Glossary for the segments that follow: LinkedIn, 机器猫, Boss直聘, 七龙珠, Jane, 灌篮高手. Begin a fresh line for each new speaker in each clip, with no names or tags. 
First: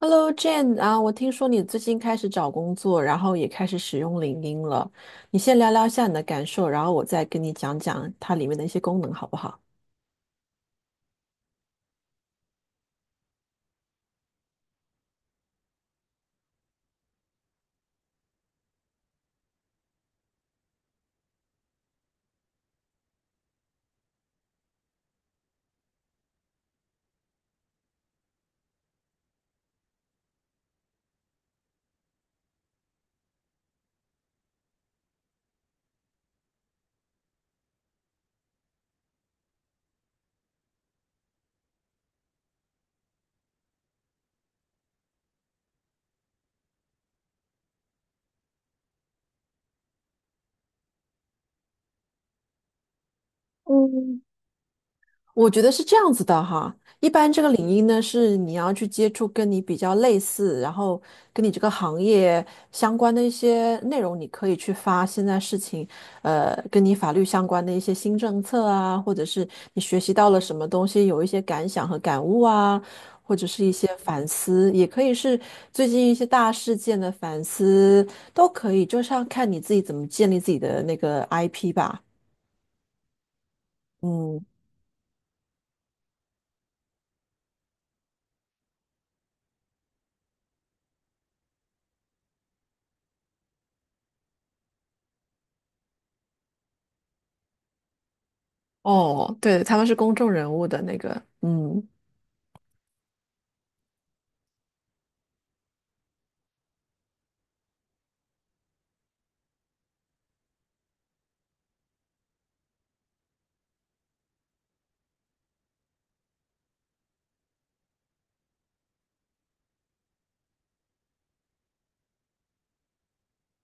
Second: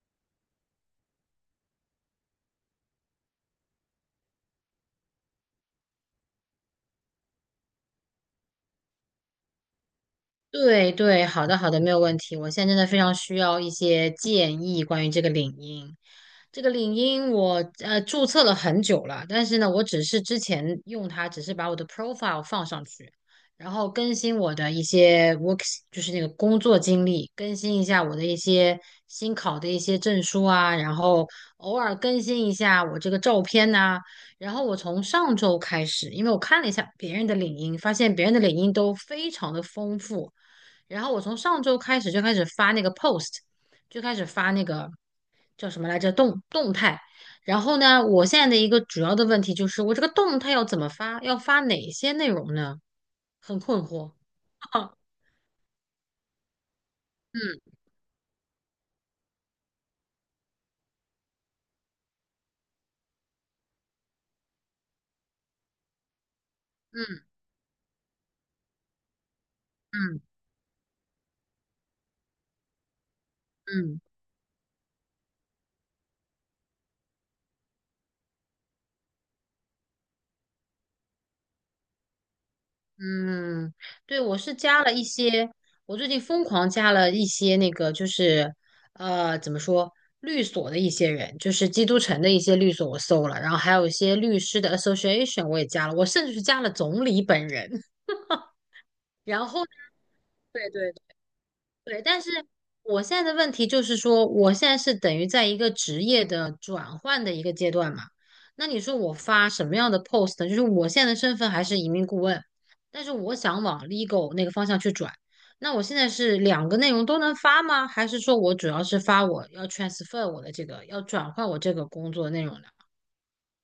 Hello Jane 啊，我听说你最近开始找工作，然后也开始使用领英了。你先聊聊一下你的感受，然后我再跟你讲讲它里面的一些功能，好不好？
对，好的好的，没有问题。我现在真的非常需要一些建议关于这个领英。这个领英我注册了很久了，但是呢，我只是之前用它，只是把我的 profile 放上去，然后更新我的一些 就是那个工作经历，更新一下我的一些新考的一些证书啊，然后偶尔更新一下我这个照片呐、然后我从上周开始，因为我看了一下别人的领英，发现别人的领英都非常的丰富。然后我从上周开始就开始发那个 post，就开始发那个叫什么来着动态。然后呢，我现在的一个主要的问题就是，我这个动态要怎么发？要发哪些内容呢？很困惑。
我觉得是这样子的哈，一般这个领
嗯
域呢，是你要去接触跟你比较类似，然后跟你这个行业相关的一些内容，你可以去发现在事情，跟你法律
嗯
相关的一些新政策啊，或者是你学习
嗯
到
嗯
了什么东西，有一些感想和感悟啊，或者是一些
嗯。
反思，也可以是最近一些大事件的反思，都可以，就是要看你自己怎么建立自己的那个 IP 吧。
嗯，对，我
嗯。
是加了一些，我最近疯狂加了一些那个，就是怎么说，律所的一些人，就是基督城的一些律所，我搜了，然后还有一些律师的 association 我也加了，我甚至是加了总理本人。
哦，
然后，
对，他们是公众人物
对
的
对
那个。嗯，
对，但是我现在的问题就是说，我现在是等于在一个职业的转换的一个阶段嘛。那你说我发什么样的 post 呢，就是我现在的身份还是移民顾问，但是我想往 legal 那个方向去转。那我现在是两个内容都能发吗？还是说我主要是发我要 transfer 我的这个，要转换我这个工作的内容的？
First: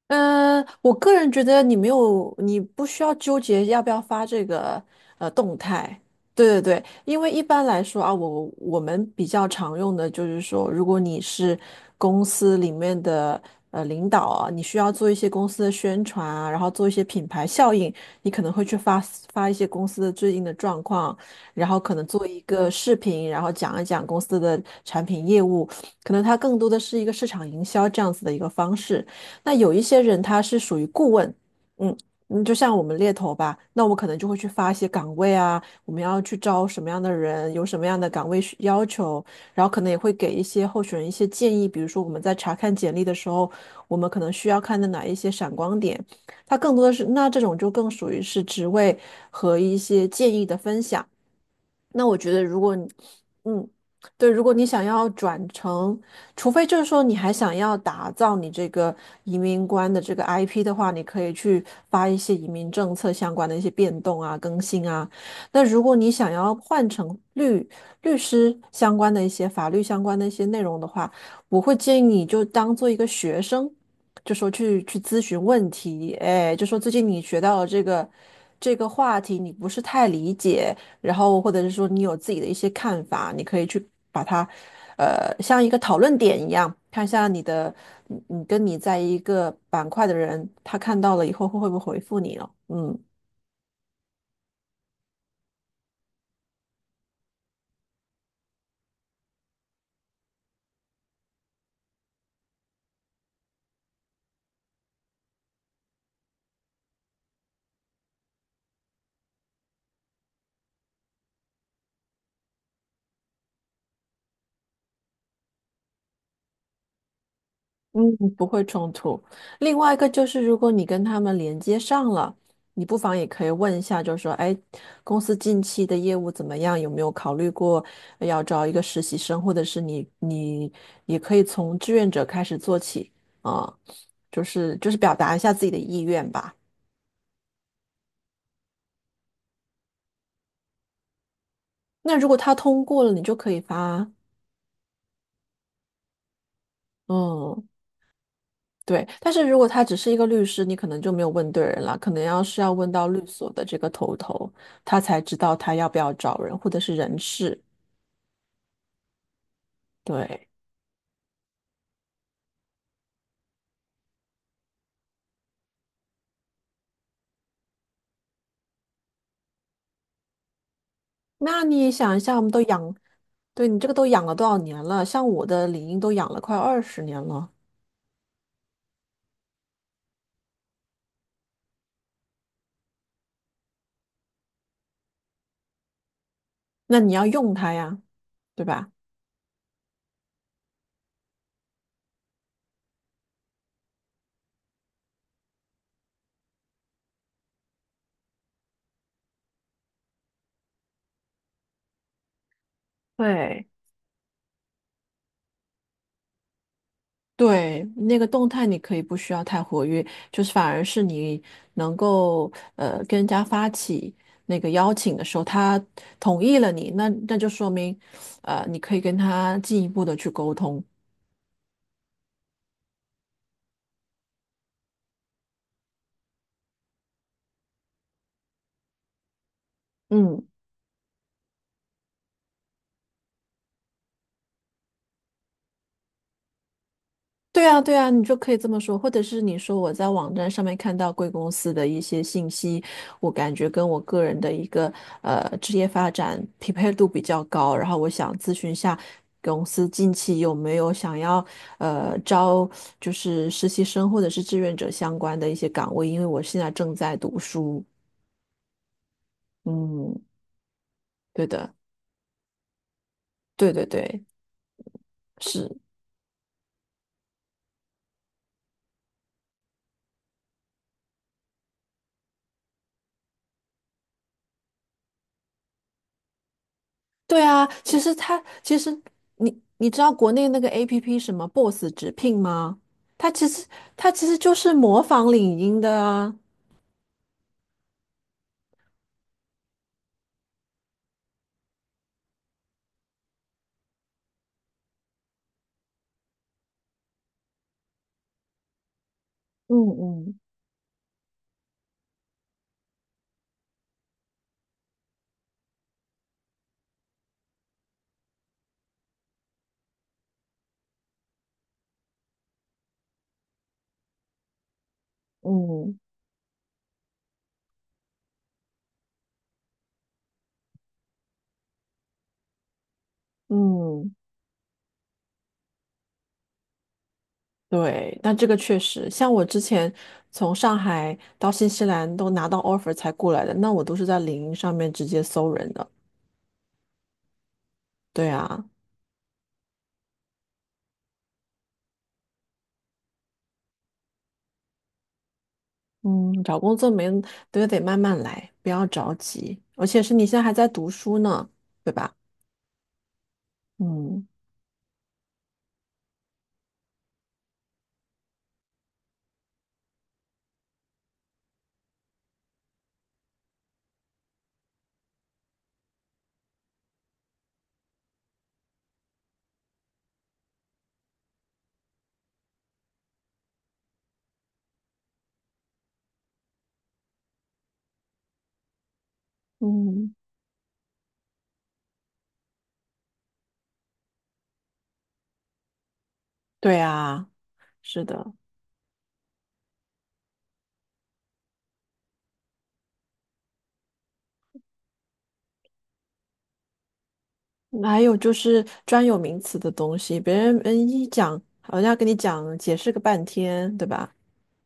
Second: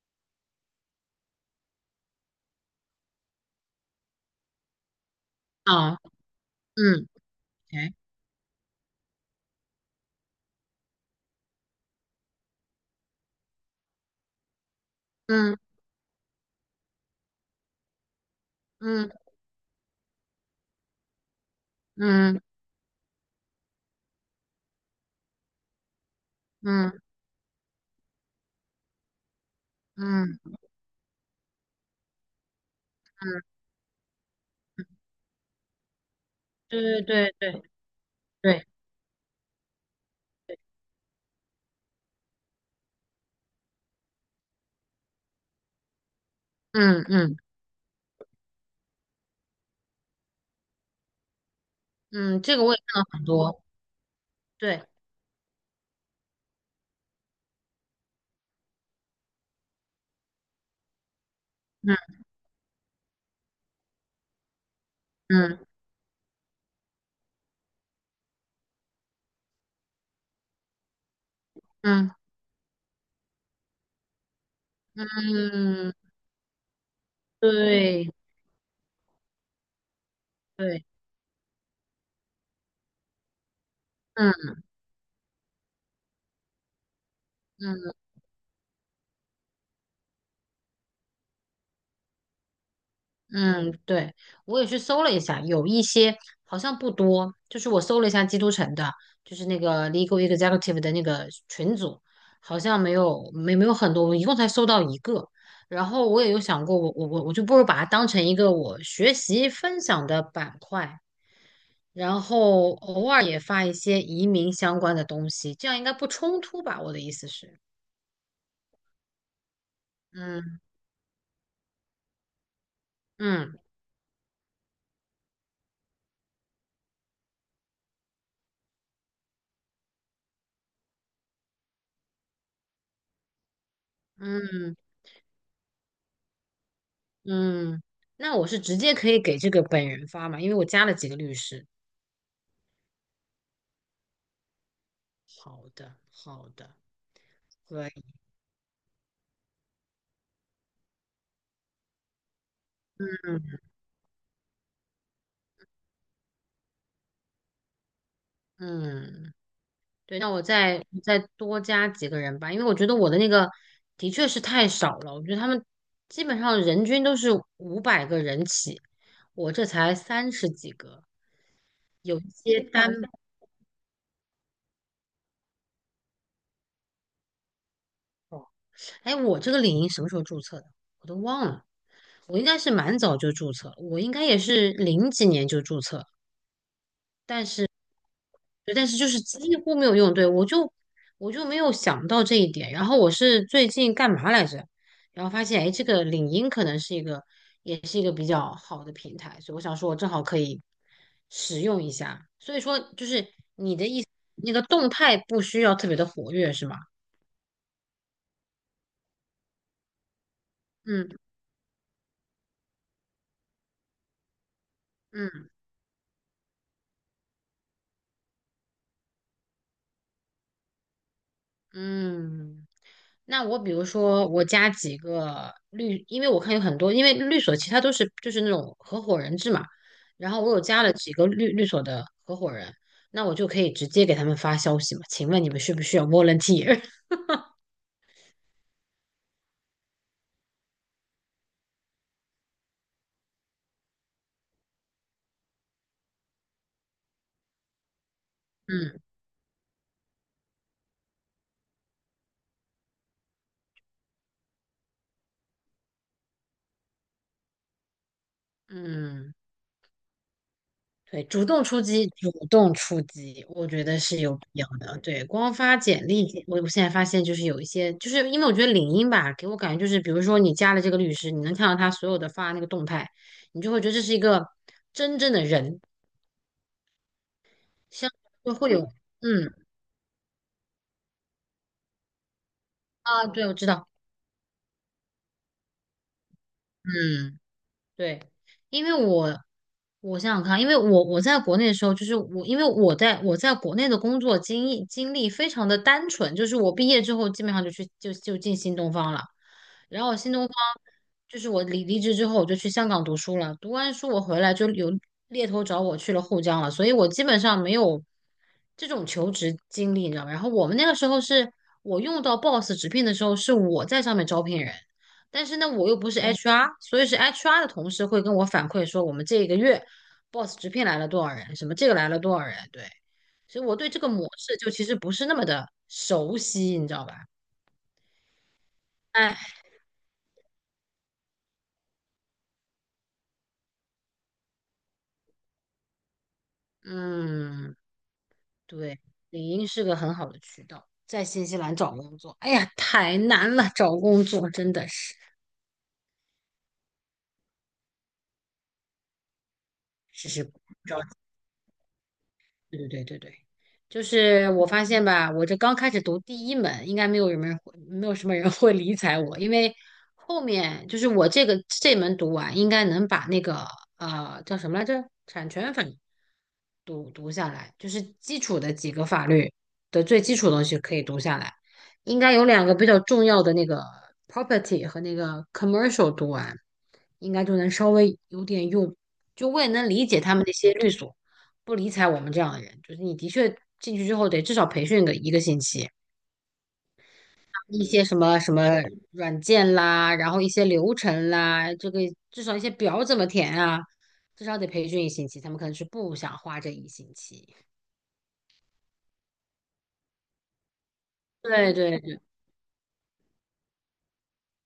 嗯，我个人觉得你没有，你不需要纠结要不要发这个动
啊，
态。对对对，
嗯，
因为一般
o
来
哎，
说啊，我们比较常用的就是说，如果你是公司里面的领导啊，你需要做一些公
嗯
司的宣传啊，然后做一些品牌效应，你可能会去发
嗯
发一些公司的最近的状况，然后可能做一
嗯
个视频，然后讲一讲公司的产品业务，可能它更多的是
嗯
一个市场营销这样子的一个方式。那有一些人
嗯
他是属于顾问，嗯，嗯，就像我们猎头
嗯，
吧，那我们可能就会去发一些岗位啊，我们要去招什么样
对
的
对对
人，
对
有什么样的岗位需
对，
要求，然后可能也会给一些候选人一些建议，比如说我们在查看简历的时候，我们可能需要看的哪一些闪光点，它更多的是，
嗯
那
嗯
这种就更属于是职位和一些建议的分享。那我觉
嗯，
得，
这
如
个我
果
也
你，
看了很多。
嗯，对，如果你
对，
想要转成，除非就是说你还想要打造你这个移民官的这个 IP 的话，你可以去发
嗯
一些移民政策相关的一些变动啊、更新啊。
嗯
那如果你想要换成律师相关的一些法律相关的一些内容的话，我会建议
嗯
你就当做一个学生，就说去咨询问
嗯，
题，哎，就说最近你学到了这个
对
这个话题，你不是太理解。
对，
然后或者是说你有自己的一些看法，你可以去把它，
嗯
呃，像一个讨论点一样，看一下你的，
嗯
你跟你在一个板块的人，他看到了以后会不会回复你了？嗯。
嗯，对，我也去搜了一下，有一些好像不多，就是我搜了一下基督城的，就是那个 Legal Executive 的那个群组，好像没有很多，我一共才搜到一个。然后我也有想过，我就不如把它当成一个我学习分享的板块，然后偶尔也发一些移民相关的东西，这样应该不冲突吧？我的意思是，
嗯，不会冲突。另外一个就是，如
嗯。
果你跟他们连接上了，你不妨也可以
嗯
问一下，就是说，哎，公司近期的业务怎么样？有没有考虑过要招一个实习生，或者是你也可以从志愿者开始做起啊，就是
嗯
就是表达一下自己的意愿吧。
嗯，那我是直接可以给这个本人发嘛，因为我加了几个律师。
那如果他通过了，你就可以发。
好的，好的，
嗯。
可以。
对，但是如果他只是一个律师，你可能就没有问对人了，可能要是要问到律
嗯
所的这个头头，他才知道他要不要找人，或者是人事。
嗯，对，那我
对，
再多加几个人吧，因为我觉得我的那个的确是太少了，我觉得他们基本上人均都是五百个人起，我这才三十几个，
那你想
有
一
一
下，我们都
些单，
养，对你这个都养了多少年了？像我的领英都养了快20年了，
哎，我这个领英什么时候注册的？我都忘了。我应该是蛮早就注册了，我应该也是零几年就注册，
那你要
但。
用它呀，对
对，但
吧？
是就是几乎没有用。对，我就没有想到这一点。然后我是最近干嘛来着？然后发现，哎，这个领英可能是一个，也是一个比较好的平台，所以我想说，我正好可以使用一下。所以说，就是
对，
那个动态不需要特别的活跃，是吗？
对，那个动态你可以不需要太活跃，就是反而是
嗯
你能够跟人家发起那个邀请的时候，
嗯。
他同意了你，那就说明你可以跟他进一步的去沟通。
嗯，那我比如说我加几个律，因为我看有很多，因为律所其他都是就是那种合伙人制嘛，然后
嗯。
我有加了几个律所的合伙人，那我就可以直接给他们发消息嘛，请问你们需不需要 volunteer?
对啊，对啊，你就可以这么说，或者是你说我在网站上面看到贵公司的一些信息，我感觉跟我个人的一个职业发展匹配度比较高，然后我想咨询 一下
嗯
公司近期有没有想要招就是实习生或者是志愿者相关的一些岗位，因为我现在正在读书。
嗯。
嗯，
对，主
对
动
的，
出击，主动出击，我
对
觉
对
得是
对，
有必要的。对，光发
是。
简历，我现在发现就是有一些，就是因为我觉得领英吧，给我感觉就是，比如说你加了这个律师，你能看到他所有的发那个动态，你就会觉得这是一个真正的人，
对啊，其
像
实它
就会
其
有，
实
嗯
你你知道国内那个 APP 什么 Boss 直聘吗？它其
对，我
实
知道，
它其实就是模仿领英的啊。
嗯。对，因为我想想看啊，因为我我在国内的时候，就是我因为我在我在国内的工作经历非常的单纯，就是我毕业之后基本上就去就就进新东方了，
嗯
然后新
嗯
东方就是我离职之后我就去香港读书了，读完书我回来就有猎头找我去了沪江了，所以我基本上没有这种求职经历，你知道吗？然后我们那个时候是我用到 Boss 直聘的时候，是我在上面招聘人。但是呢，我又
嗯
不是 HR,所以是 HR 的同事会跟我反馈说，我们这个月 boss 直聘来了多少人，什么这个来了多少人，对，所以我对这个
嗯，
模式就其实不是那么的熟悉，你知道吧？
对，那这个确实，像我
哎，
之前从上海到新西兰都拿到 offer 才过来的，那我都是在领英上面直接搜人的。
嗯，
对啊，
对，领英是个很好的渠道，在新西兰找工作，哎呀，太难了，找工作真的是，
嗯，找工作没都得慢慢来，不要着急，而且是你
只
现在还
是。
在读书呢，对吧？
对对对对对，就
嗯，
是我发现吧，我这刚开始读第一门，应该没有什么人会，没有什么人会理睬我，因为后面就是我这个这门读完，应该能把那个叫什么来着，产权法读下来，就是基础的几个法律的最基础的东西可以读下来，应该有两个比较重要的那个 property 和那个 commercial 读完，应该就能稍微有点用，就我也能理
嗯，
解他们那些律所。不理睬我们这样的人，就是你的确进去之后得至少培训个一个星期，
对啊。
一些
是
什
的，
么什么软件啦，然后一些流程啦，这个至少一些表怎么填啊，至少得培训一星期。他们可能是不想花这一星期。
还有就是专有名词的东西，别人嗯一讲，
对
好像跟你
对
讲解释个半天，对吧？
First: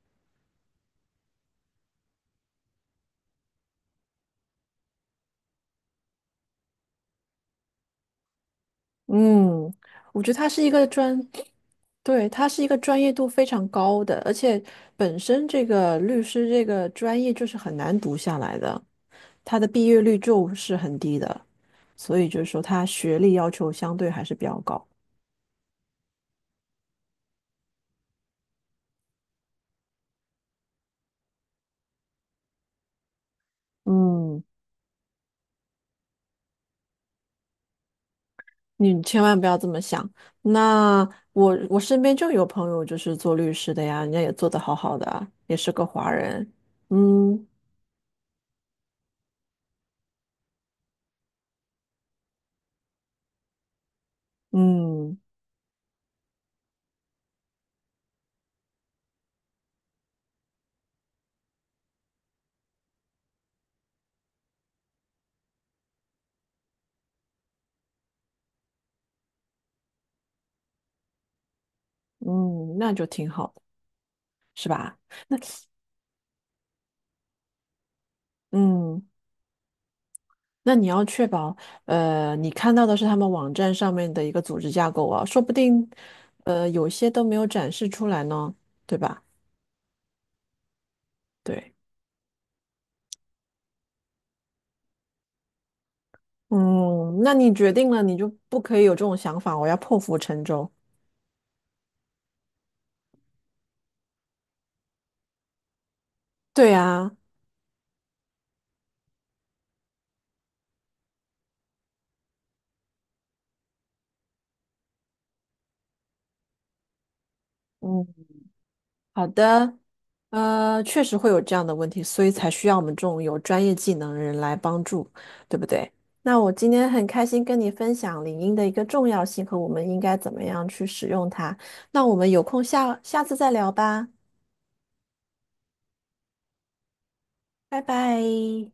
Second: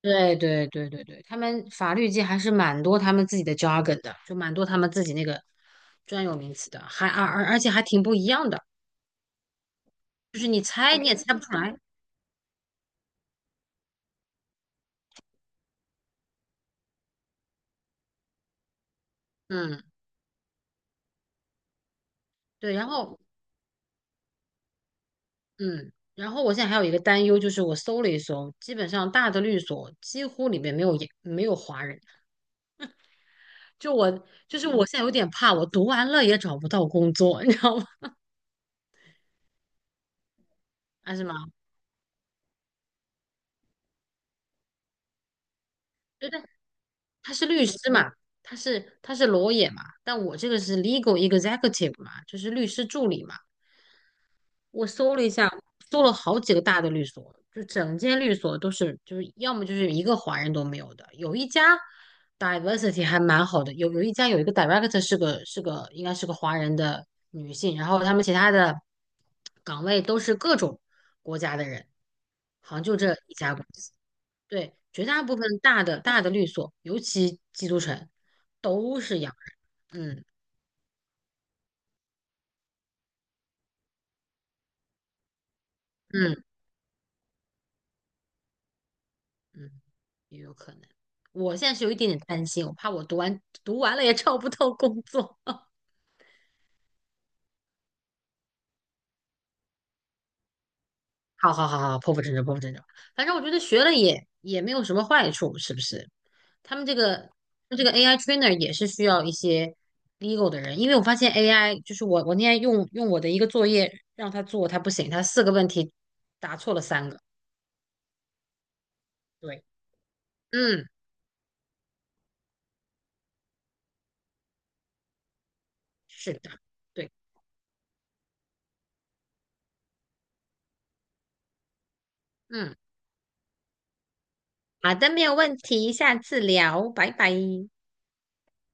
对，他们法律界还是蛮多他们自己的 jargon 的，就蛮多他们自己那个专有名词的，还而且还挺不一样的，
嗯，我觉得
就
他
是你
是一个
猜你也
专，
猜不出来。
对，他是一个专业度非常高的，而且本身这个律师这个专业就是很难读下来的，他的
嗯，
毕业率就是很低的，所以就是说
对，
他
然后。
学历要求相对还是比较高。
嗯，然后我现在还有一个担忧，就是我搜了一搜，基本上大的律所几乎里面没有也没有华人，就我
嗯。
就是我现在有点怕，我读完了也找不到工作，你知道吗？
你千万不要这么想。那
啊，是吗？
我我身边就有朋友就是做律师的呀，人家也做得好好的啊也是个华
对对，
人。
他是
嗯
律师嘛，他是 l a 嘛，但我这个是 legal executive 嘛，就是律师助理嘛。我搜
嗯
了一下，搜了好几个大的律所，就整间律所都是，就是要么就是一个华人都没有的。有一家 diversity 还蛮好的，有一家有一个 director 是个是个应该是个华人的女性，然后他们其他的岗位都是各种国家的人，
嗯，
好像
那
就
就
这
挺
一
好
家
的，
公司。
是
对，
吧？
绝大部
那
分大的律所，尤其基督城，都
嗯，
是洋人。嗯
那你要确保，呃，你看到的是他们网站上面的一个组织架构啊，说不定，
嗯。
呃，有些都没有展示出来呢，对吧？
嗯，也有可能。我现
对，
在是有一点点担心，我怕我读完了也找不到工作。
嗯，那你决定了，你就不可以有这种想法，我要破釜沉舟。
好好好好，破釜沉舟，破釜沉舟。反正我觉得学了也没有什么坏处，是不是？
对
他们这
啊。
个这个 AI trainer 也是需要一些 legal 的人，因为我发现 AI 就是我我那天用我的一个作业让他做，他不行，他四个问题答错了三个。
嗯好
对，
的，
嗯，
确实会有这样的问题，所以才需要我们这种有专业技能的人来帮助，对不对？
是
那我
的，
今天很
对，
开心跟你分享领英的一个重要性和我们应该怎么样去使用它。那我们有空
嗯，
下下次再聊吧，
好的，没有问题，下次聊，拜拜。
拜拜。